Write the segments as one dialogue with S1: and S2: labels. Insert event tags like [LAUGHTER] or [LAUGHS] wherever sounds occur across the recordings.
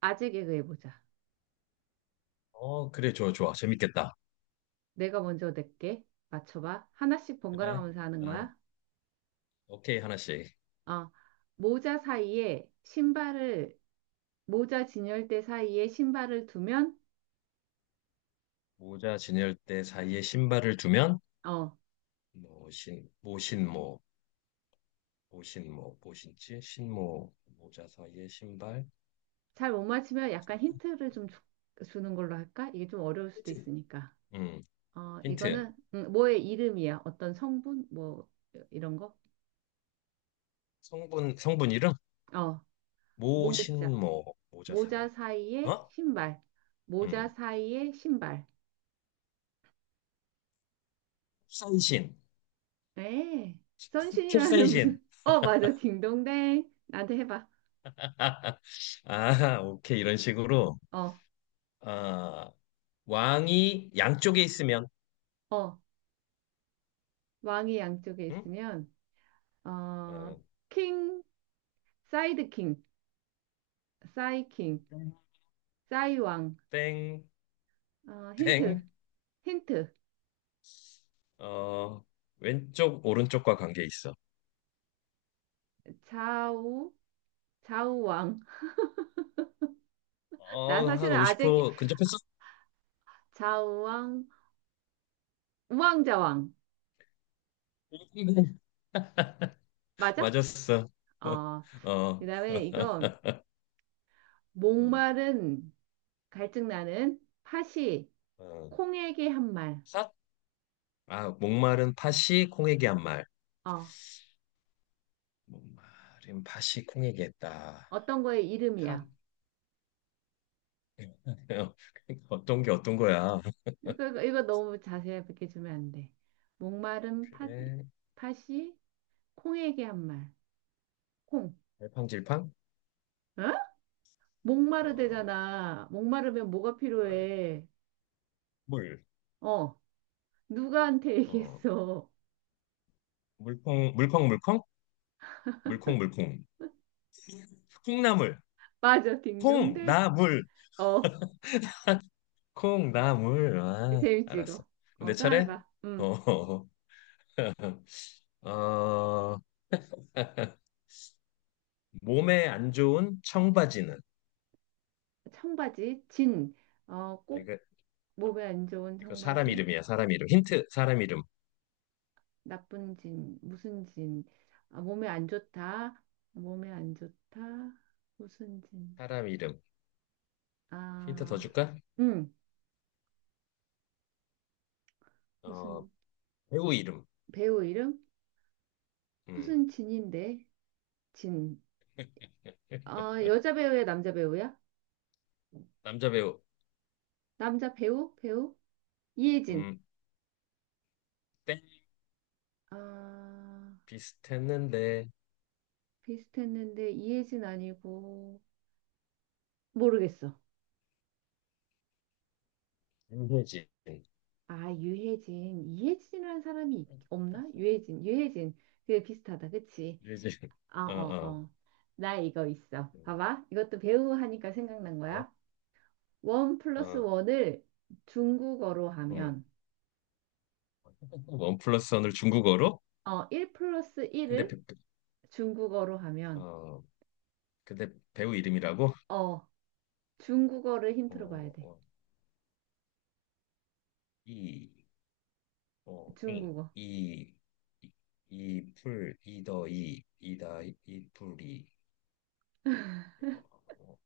S1: 아재 개그 해보자.
S2: 그래, 좋아, 좋아. 재밌겠다.
S1: 내가 먼저 낼게. 맞춰봐. 하나씩 번갈아
S2: 그래.
S1: 가면서 하는
S2: 아,
S1: 거야.
S2: 오케이, 하나씩.
S1: 어, 모자 사이에 신발을, 모자 진열대 사이에 신발을 두면,
S2: 모자 진열대 사이에 신발을 두면,
S1: 어,
S2: 뭐, 신, 모신모, 모신모, 모신치, 신모, 모자 사이에 신발.
S1: 잘 못 맞추면 약간 힌트를 좀 주는 걸로 할까? 이게 좀 어려울 수도
S2: 힌트.
S1: 있으니까.
S2: 음.
S1: 어,
S2: 힌트.
S1: 이거는, 뭐의 이름이야? 어떤 성분? 뭐, 이런 거?
S2: 성분, 성분 이름?
S1: 어, 모자.
S2: 모신모, 모자
S1: 모자
S2: 사이.
S1: 사이에
S2: 어?
S1: 신발. 모자
S2: 음,
S1: 사이에 신발.
S2: 캡사이신.
S1: 에, 선신이라는
S2: 캡사이신.
S1: 무슨, 어, 맞아. 딩동댕. 나한테 해봐.
S2: [LAUGHS] 아, 오케이. 이런 식으로.
S1: 어,
S2: 아, 왕이 양쪽에 있으면,
S1: 어. 왕이 양쪽에
S2: 응?
S1: 있으면, 어,
S2: 어,
S1: 킹, 사이드 킹, 사이 킹, 사이 왕.
S2: 땡,
S1: 어, 힌트,
S2: 땡.
S1: 힌트.
S2: 어, 왼쪽, 오른쪽과 관계 있어.
S1: 좌우, 좌우 왕. [LAUGHS] 나
S2: 한
S1: 사실은
S2: 50% 근접했었어.
S1: 좌우 왕, 우왕좌 왕.
S2: [LAUGHS]
S1: 맞아?
S2: 맞았어. [LAUGHS]
S1: 어, 그
S2: 어.
S1: 다음에 이건,
S2: [LAUGHS] 어,
S1: 목마른, 갈증나는, 팥이,
S2: 어.
S1: 콩에게 한 말.
S2: 삿? 아, 목마른 팥이 콩에게 한 말.
S1: 어,
S2: 목마른 팥이 콩에게 했다.
S1: 어떤 거의
S2: 팥.
S1: 이름이야.
S2: [LAUGHS] 어떤 게 어떤 거야?
S1: 이거 너무 자세하게 주면 안 돼. 목마른 팥,
S2: 그래.
S1: 팥이 콩에게 한 말. 콩.
S2: 갈팡질팡?
S1: 어?
S2: 어,
S1: 목마르대잖아. 목마르면 뭐가
S2: 목마르다.
S1: 필요해?
S2: 물.
S1: 어. 누구한테
S2: 어,
S1: 얘기했어?
S2: 물콩, 물컹물컹? 물콩물콩. 콩나물.
S1: [LAUGHS] 맞아, 딩동대.
S2: 콩나물.
S1: 어.
S2: 콩나물. 아,
S1: 재밌지,
S2: 알았어.
S1: 이거. 어,
S2: 내
S1: 또
S2: 차례?
S1: 해봐. 음.
S2: 어. [LAUGHS] 어, 몸에 안 좋은 청바지는?
S1: 청바지, 진. 어,
S2: 아,
S1: 꼭
S2: 이거,
S1: 몸에 안 좋은
S2: 이거 사람
S1: 청바지.
S2: 이름이야, 사람 이름. 힌트, 사람 이름.
S1: 나쁜 진. 무슨 진. 아, 몸에 안 좋다. 몸에 안 좋다. 무슨 진.
S2: 사람 이름. 힌트 더
S1: 아,
S2: 줄까?
S1: 응.
S2: 어,
S1: 무슨
S2: 배우 이름.
S1: 배우 이름?
S2: 음,
S1: 무슨 진인데? 진. 아, 여자 배우야, 남자 배우야?
S2: 남자 배우.
S1: 남자 배우? 배우? 이혜진.
S2: 음, 땡.
S1: 아,
S2: 비슷했는데,
S1: 비슷했는데 이혜진 아니고 모르겠어.
S2: 윤혜진.
S1: 아, 유혜진. 이혜진이라는 사람이 있- 없나? 유혜진. 유혜진. 그게 비슷하다. 그치?
S2: 윤혜진.
S1: 아,
S2: 어,
S1: 어,
S2: 어.
S1: 어. 나 이거 있어.
S2: 음.
S1: 봐봐. 이것도 배우 하니까 생각난
S2: 어,
S1: 거야. 원 플러스
S2: 어.
S1: 원을 중국어로
S2: 음.
S1: 하면
S2: 원 플러스 원을 중국어로?
S1: 1 플러스
S2: 근데,
S1: 1을 중국어로 하면,
S2: 어, 근데 배우 이름이라고?
S1: 어, 중국어를 힌트로 봐야
S2: 어,
S1: 돼.
S2: 어, 이, 어, 이,
S1: 중국어.
S2: 이, 이, 이 풀, 이더 이, 이다 이 풀이, 어,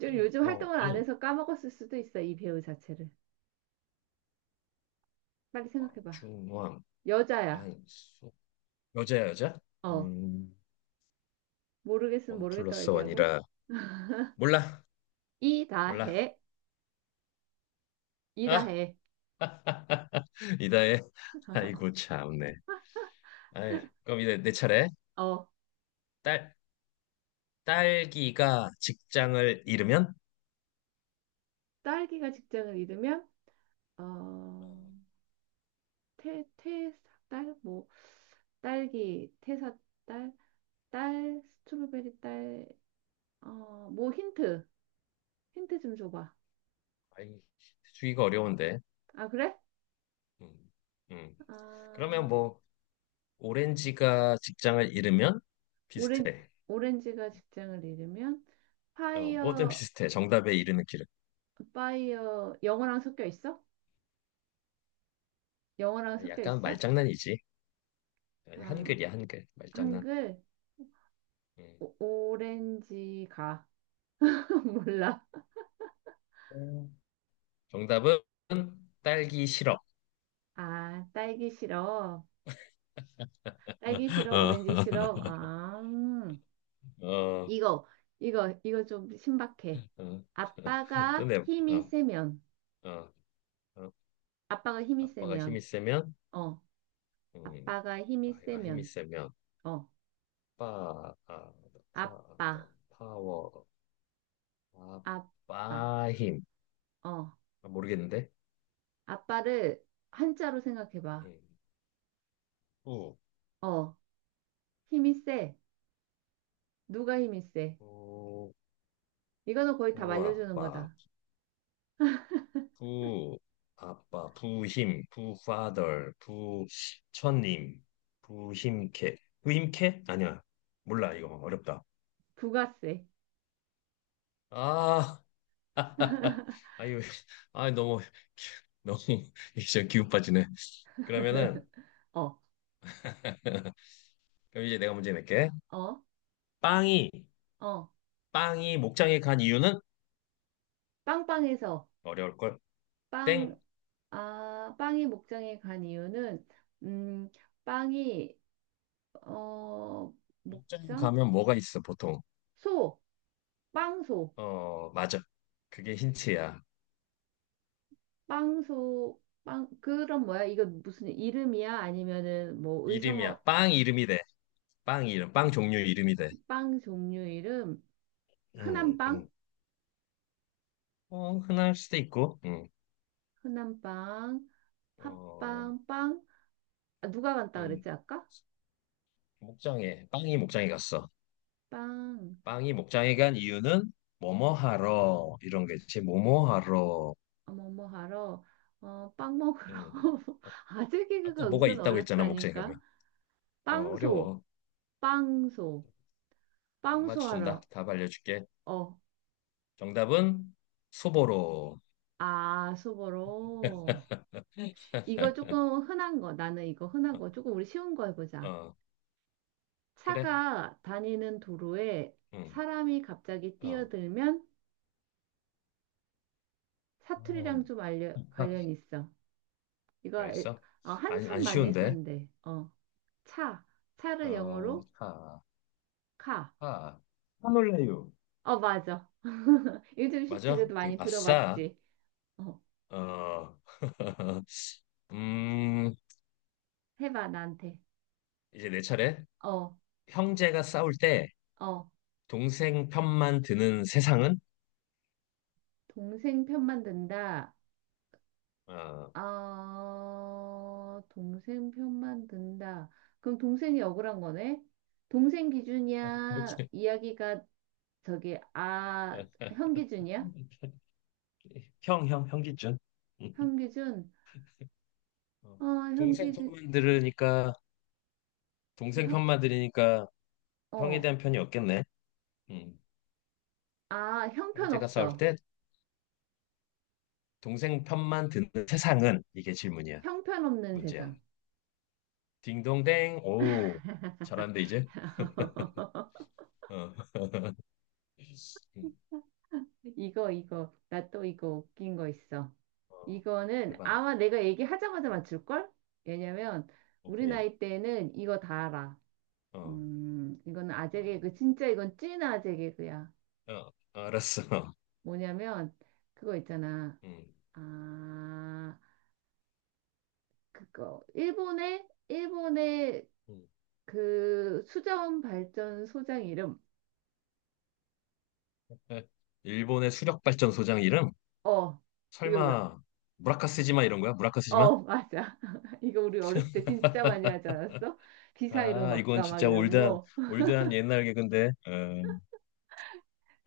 S1: 좀
S2: 잉,
S1: 요즘
S2: 왕,
S1: 활동을 안
S2: 잉,
S1: 해서 까먹었을 수도 있어, 이 배우 자체를. 빨리
S2: 왕,
S1: 생각해봐.
S2: 중, 왕,
S1: 여자야.
S2: 안, 수. 여자야, 여자?
S1: 어,
S2: 음,
S1: 모르겠으면
S2: 원
S1: 모르겠다고
S2: 플러스
S1: 얘기하고.
S2: 원이라. 몰라, 몰라.
S1: 이다해.
S2: 아,
S1: 이다해.
S2: [LAUGHS] 이다의, 아이고, 참네. 아이, 그럼 이제 내 차례.
S1: 어,
S2: 딸, 딸기가 직장을 잃으면?
S1: 딸기가 직장을 잃으면,
S2: 어,
S1: 어, 태, 태, 딸, 뭐, 딸기, 태사, 딸, 스트로베리 딸, 어, 뭐 힌트. 힌트 좀 줘봐.
S2: 아이, 주기가 어려운데.
S1: 아, 그래?
S2: 음, 음. 그러면
S1: 아,
S2: 뭐 오렌지가 직장을 잃으면
S1: 오렌,
S2: 비슷해.
S1: 오렌지가 직장을 잃으면
S2: 뭐든
S1: 파이어,
S2: 비슷해. 정답에 이르는 길은.
S1: 파이어, 영어랑 섞여 있어? 영어랑 섞여
S2: 약간
S1: 있어?
S2: 말장난이지.
S1: 아,
S2: 한글이야, 한글. 말장난.
S1: 한글,
S2: 음.
S1: 오, 오렌지가. [LAUGHS] 몰라.
S2: 음. 정답은 딸기 시럽.
S1: 아, 딸기 시럽. 딸기 시럽, 오렌지
S2: [LAUGHS]
S1: 시럽. 아,
S2: 어, 어,
S1: 이거, 이거 좀 신박해.
S2: 어. [LAUGHS] 또
S1: 아빠가
S2: 내,
S1: 힘이
S2: 어,
S1: 세면,
S2: 어, 어.
S1: 아빠가 힘이
S2: 아빠가 힘이
S1: 세면,
S2: 세면,
S1: 어,
S2: 음,
S1: 아빠가 힘이
S2: 아이가 힘이
S1: 세면,
S2: 세면,
S1: 어,
S2: 파, 아, 파,
S1: 아빠,
S2: 더, 파워,
S1: 아빠.
S2: 아빠 힘.
S1: 어,
S2: 아, 모르겠는데?
S1: 아빠를 한자로 생각해봐.
S2: 음. 부,
S1: 어, 힘이 세. 누가 힘이 세?
S2: 부,
S1: 이거는 거의 다 말려주는
S2: 부아빠,
S1: 거다.
S2: 부, 아빠, 부힘, 부파덜, 부처님, 부힘캐. 부힘캐? 아니야. 몰라, 이거 어렵다.
S1: 부가 세.
S2: 아, [LAUGHS]
S1: [LAUGHS]
S2: 아유, 아 너무, 너무. [LAUGHS] 이제 기운 빠지네. 그러면은,
S1: 어,
S2: [LAUGHS] 그럼 이제 내가 문제 낼게.
S1: 어,
S2: 빵이,
S1: 어.
S2: 빵이 목장에 간 이유는?
S1: 빵빵해서
S2: 어려울걸?
S1: 빵,
S2: 땡.
S1: 아, 빵이 목장에 간 이유는 음, 빵이 어,
S2: 목장에
S1: 목장?
S2: 가면 뭐가 있어, 보통?
S1: 소, 빵소,
S2: 어, 맞아. 그게 힌트야.
S1: 빵소, 빵 그럼 뭐야? 이거 무슨 이름이야? 아니면은 뭐
S2: 이름이야.
S1: 의성어
S2: 빵 이름이 돼. 빵 이름, 빵 종류 이름이 돼.
S1: 빵 종류 이름?
S2: 음,
S1: 흔한 빵?
S2: 음. 흔할 수도 있고,
S1: 흔한빵,
S2: 어,
S1: 팥빵, 빵. 아, 누가 간다
S2: 음.
S1: 그랬지 아까?
S2: 목장에, 빵이 목장에 갔어.
S1: 빵.
S2: 빵이 목장에 간 이유는 뭐뭐 하러, 이런 거지 뭐뭐 하러.
S1: 어, 뭐뭐 하러? 어, 빵 먹으러.
S2: 음.
S1: [LAUGHS]
S2: 아,
S1: 아재
S2: 아까
S1: 개그가
S2: 뭐가
S1: 은근
S2: 있다고 했잖아, 목장에
S1: 어렵다니까.
S2: 가면.
S1: 빵소,
S2: 어려워.
S1: 빵소,
S2: 못
S1: 빵소
S2: 맞춘다.
S1: 하러.
S2: 답 알려줄게.
S1: 어,
S2: 정답은 소보로.
S1: 아, 소 보러. 이거
S2: [LAUGHS]
S1: 조금 흔한 거. 나는 이거 흔한
S2: 어,
S1: 거. 조금 우리 쉬운 거 해보자.
S2: 어, 그래.
S1: 차가 다니는 도로에
S2: 음,
S1: 사람이 갑자기
S2: 어.
S1: 뛰어들면
S2: 어.
S1: 사투리랑 좀 알려,
S2: [LAUGHS]
S1: 관련이 있어. 이거 에-
S2: 잘했어.
S1: 어,
S2: 안
S1: 한참 많이
S2: 쉬운데.
S1: 했었는데. 어, 차. 차를 영어로
S2: 하,
S1: 카.
S2: 하, 하놀래요.
S1: 어, 맞아. [LAUGHS] 요즘 쉽지
S2: 맞아?
S1: 그래도 많이
S2: 아싸.
S1: 들어봤지. 어,
S2: 어. [LAUGHS] 음,
S1: 해봐 나한테.
S2: 이제 내 차례.
S1: 어,
S2: 형제가 싸울 때
S1: 어.
S2: 동생 편만 드는 세상은?
S1: 동생 편만 든다.
S2: 어,
S1: 어, 동생 편만 든다. 그럼 동생이 억울한 거네? 동생
S2: 그렇
S1: 기준이야?
S2: 지
S1: 이야기가 저기 아 형 기준이야?
S2: [LAUGHS] 형, 형, 형기준.
S1: 형 기준?
S2: 어,
S1: 어, 형
S2: 동생
S1: 기준
S2: 편만 들으니까, 동생
S1: 형,
S2: 편만 들으니까 형에
S1: 어,
S2: 대한 편이 없겠네. 음,
S1: 아
S2: 형제가 싸울
S1: 형편없어.
S2: 때 동생 편만 드는 세상은? 이게 질문이야.
S1: 형편없는
S2: 문제야.
S1: 세상.
S2: 딩동댕. 오, 잘한데, 이제?
S1: [LAUGHS]
S2: 어. [LAUGHS] 음,
S1: 이거, 이거. 나 또 이거 웃긴 거 있어.
S2: 어.
S1: 이거는
S2: 해반.
S1: 아마 내가 얘기하자마자 맞출걸? 왜냐면 우리
S2: 오케이.
S1: 나이 때는 이거 다 알아.
S2: 어.
S1: 이건
S2: 어.
S1: 아재 개그. 진짜 이건 찐 아재 개그야.
S2: 알았어.
S1: 뭐냐면 그거 있잖아.
S2: 음.
S1: 아, 그거. 일본의
S2: 음.
S1: 그 수자원 발전소장 이름.
S2: 에, 일본의 수력 발전소장 이름?
S1: 어, 이거 우리
S2: 설마 무라카스지마 이런 거야? 무라카스지마?
S1: 어, 맞아. [LAUGHS] 이거 우리 어렸을 때 진짜 많이 하지 않았어? 귀 사이로
S2: 아, 이건
S1: 막가 막
S2: 진짜
S1: 이런
S2: 올드한
S1: 거. [LAUGHS]
S2: 올드한 옛날 개근데.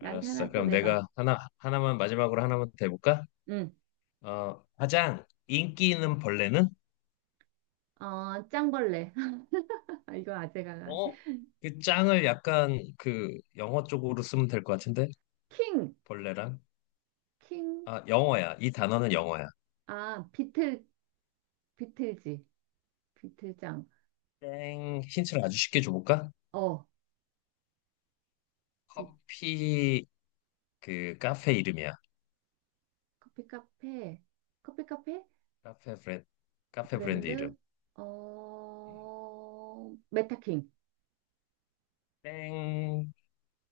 S1: 나한테 하나 또
S2: 그럼
S1: 내봐.
S2: 내가 하나 하나만 마지막으로 하나만 더 해볼까?
S1: 응.
S2: 가장 인기 있는 벌레는?
S1: 어, 짱벌레. [LAUGHS] 아, 이건 아재가 나.
S2: 어? 그 짱을 약간 그 영어 쪽으로 쓰면 될 것 같은데?
S1: 킹.
S2: 벌레랑?
S1: 킹.
S2: 아, 영어야. 이 단어는 영어야.
S1: 아, 비틀, 비틀지. 비틀장.
S2: 땡. 힌트를 아주 쉽게 줘볼까?
S1: 어, 비,
S2: 커피 그 카페 이름이야.
S1: 커피 카페. 커피 카페?
S2: 카페 브랜드 카페 브랜드 이름.
S1: 브랜드? 어, 메타킹.
S2: 땡.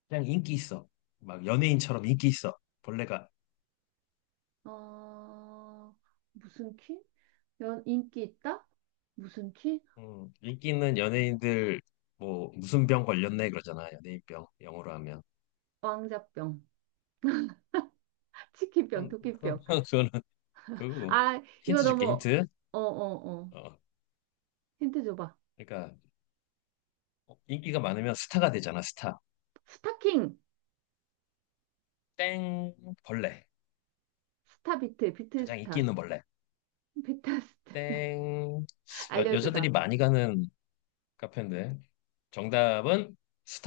S2: 그냥 인기 있어. 막 연예인처럼 인기 있어. 벌레가.
S1: 어, 무슨 킹? 연, 인기 있다? 무슨 킹?
S2: 인기 있는 연예인들 뭐 무슨 병 걸렸네 그러잖아. 연예인병 영어로 하면.
S1: 왕자병. [LAUGHS] 치킨병,
S2: 그건 그건
S1: 도끼병.
S2: [LAUGHS] 그거는 그거고.
S1: 아, 이거
S2: 힌트
S1: 너무,
S2: 줄게 힌트.
S1: 어, 어, 어.
S2: 어
S1: 힌트 줘봐.
S2: 그러니까 인기가 많으면 스타가 되잖아 스타.
S1: 스타킹,
S2: 땡. 벌레
S1: 스타 비트, 비트
S2: 가장 인기
S1: 스타,
S2: 있는 벌레.
S1: 비트 스타. [LAUGHS]
S2: 땡. 여자들이
S1: 알려주다.
S2: 많이 가는 카페인데. 정답은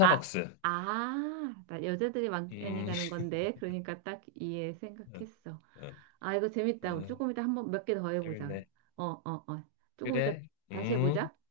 S1: 아, 아, 나 여자들이 많이
S2: 음,
S1: 가는 건데. 그러니까 딱 이해
S2: [LAUGHS] 어,
S1: 생각했어.
S2: 어,
S1: 아, 이거 재밌다. 우리
S2: 어,
S1: 조금 이따 한번 몇 개 더 해보자.
S2: 재밌네.
S1: 어, 어, 어. 조금 이따
S2: 그래.
S1: 다시
S2: 음.
S1: 해보자.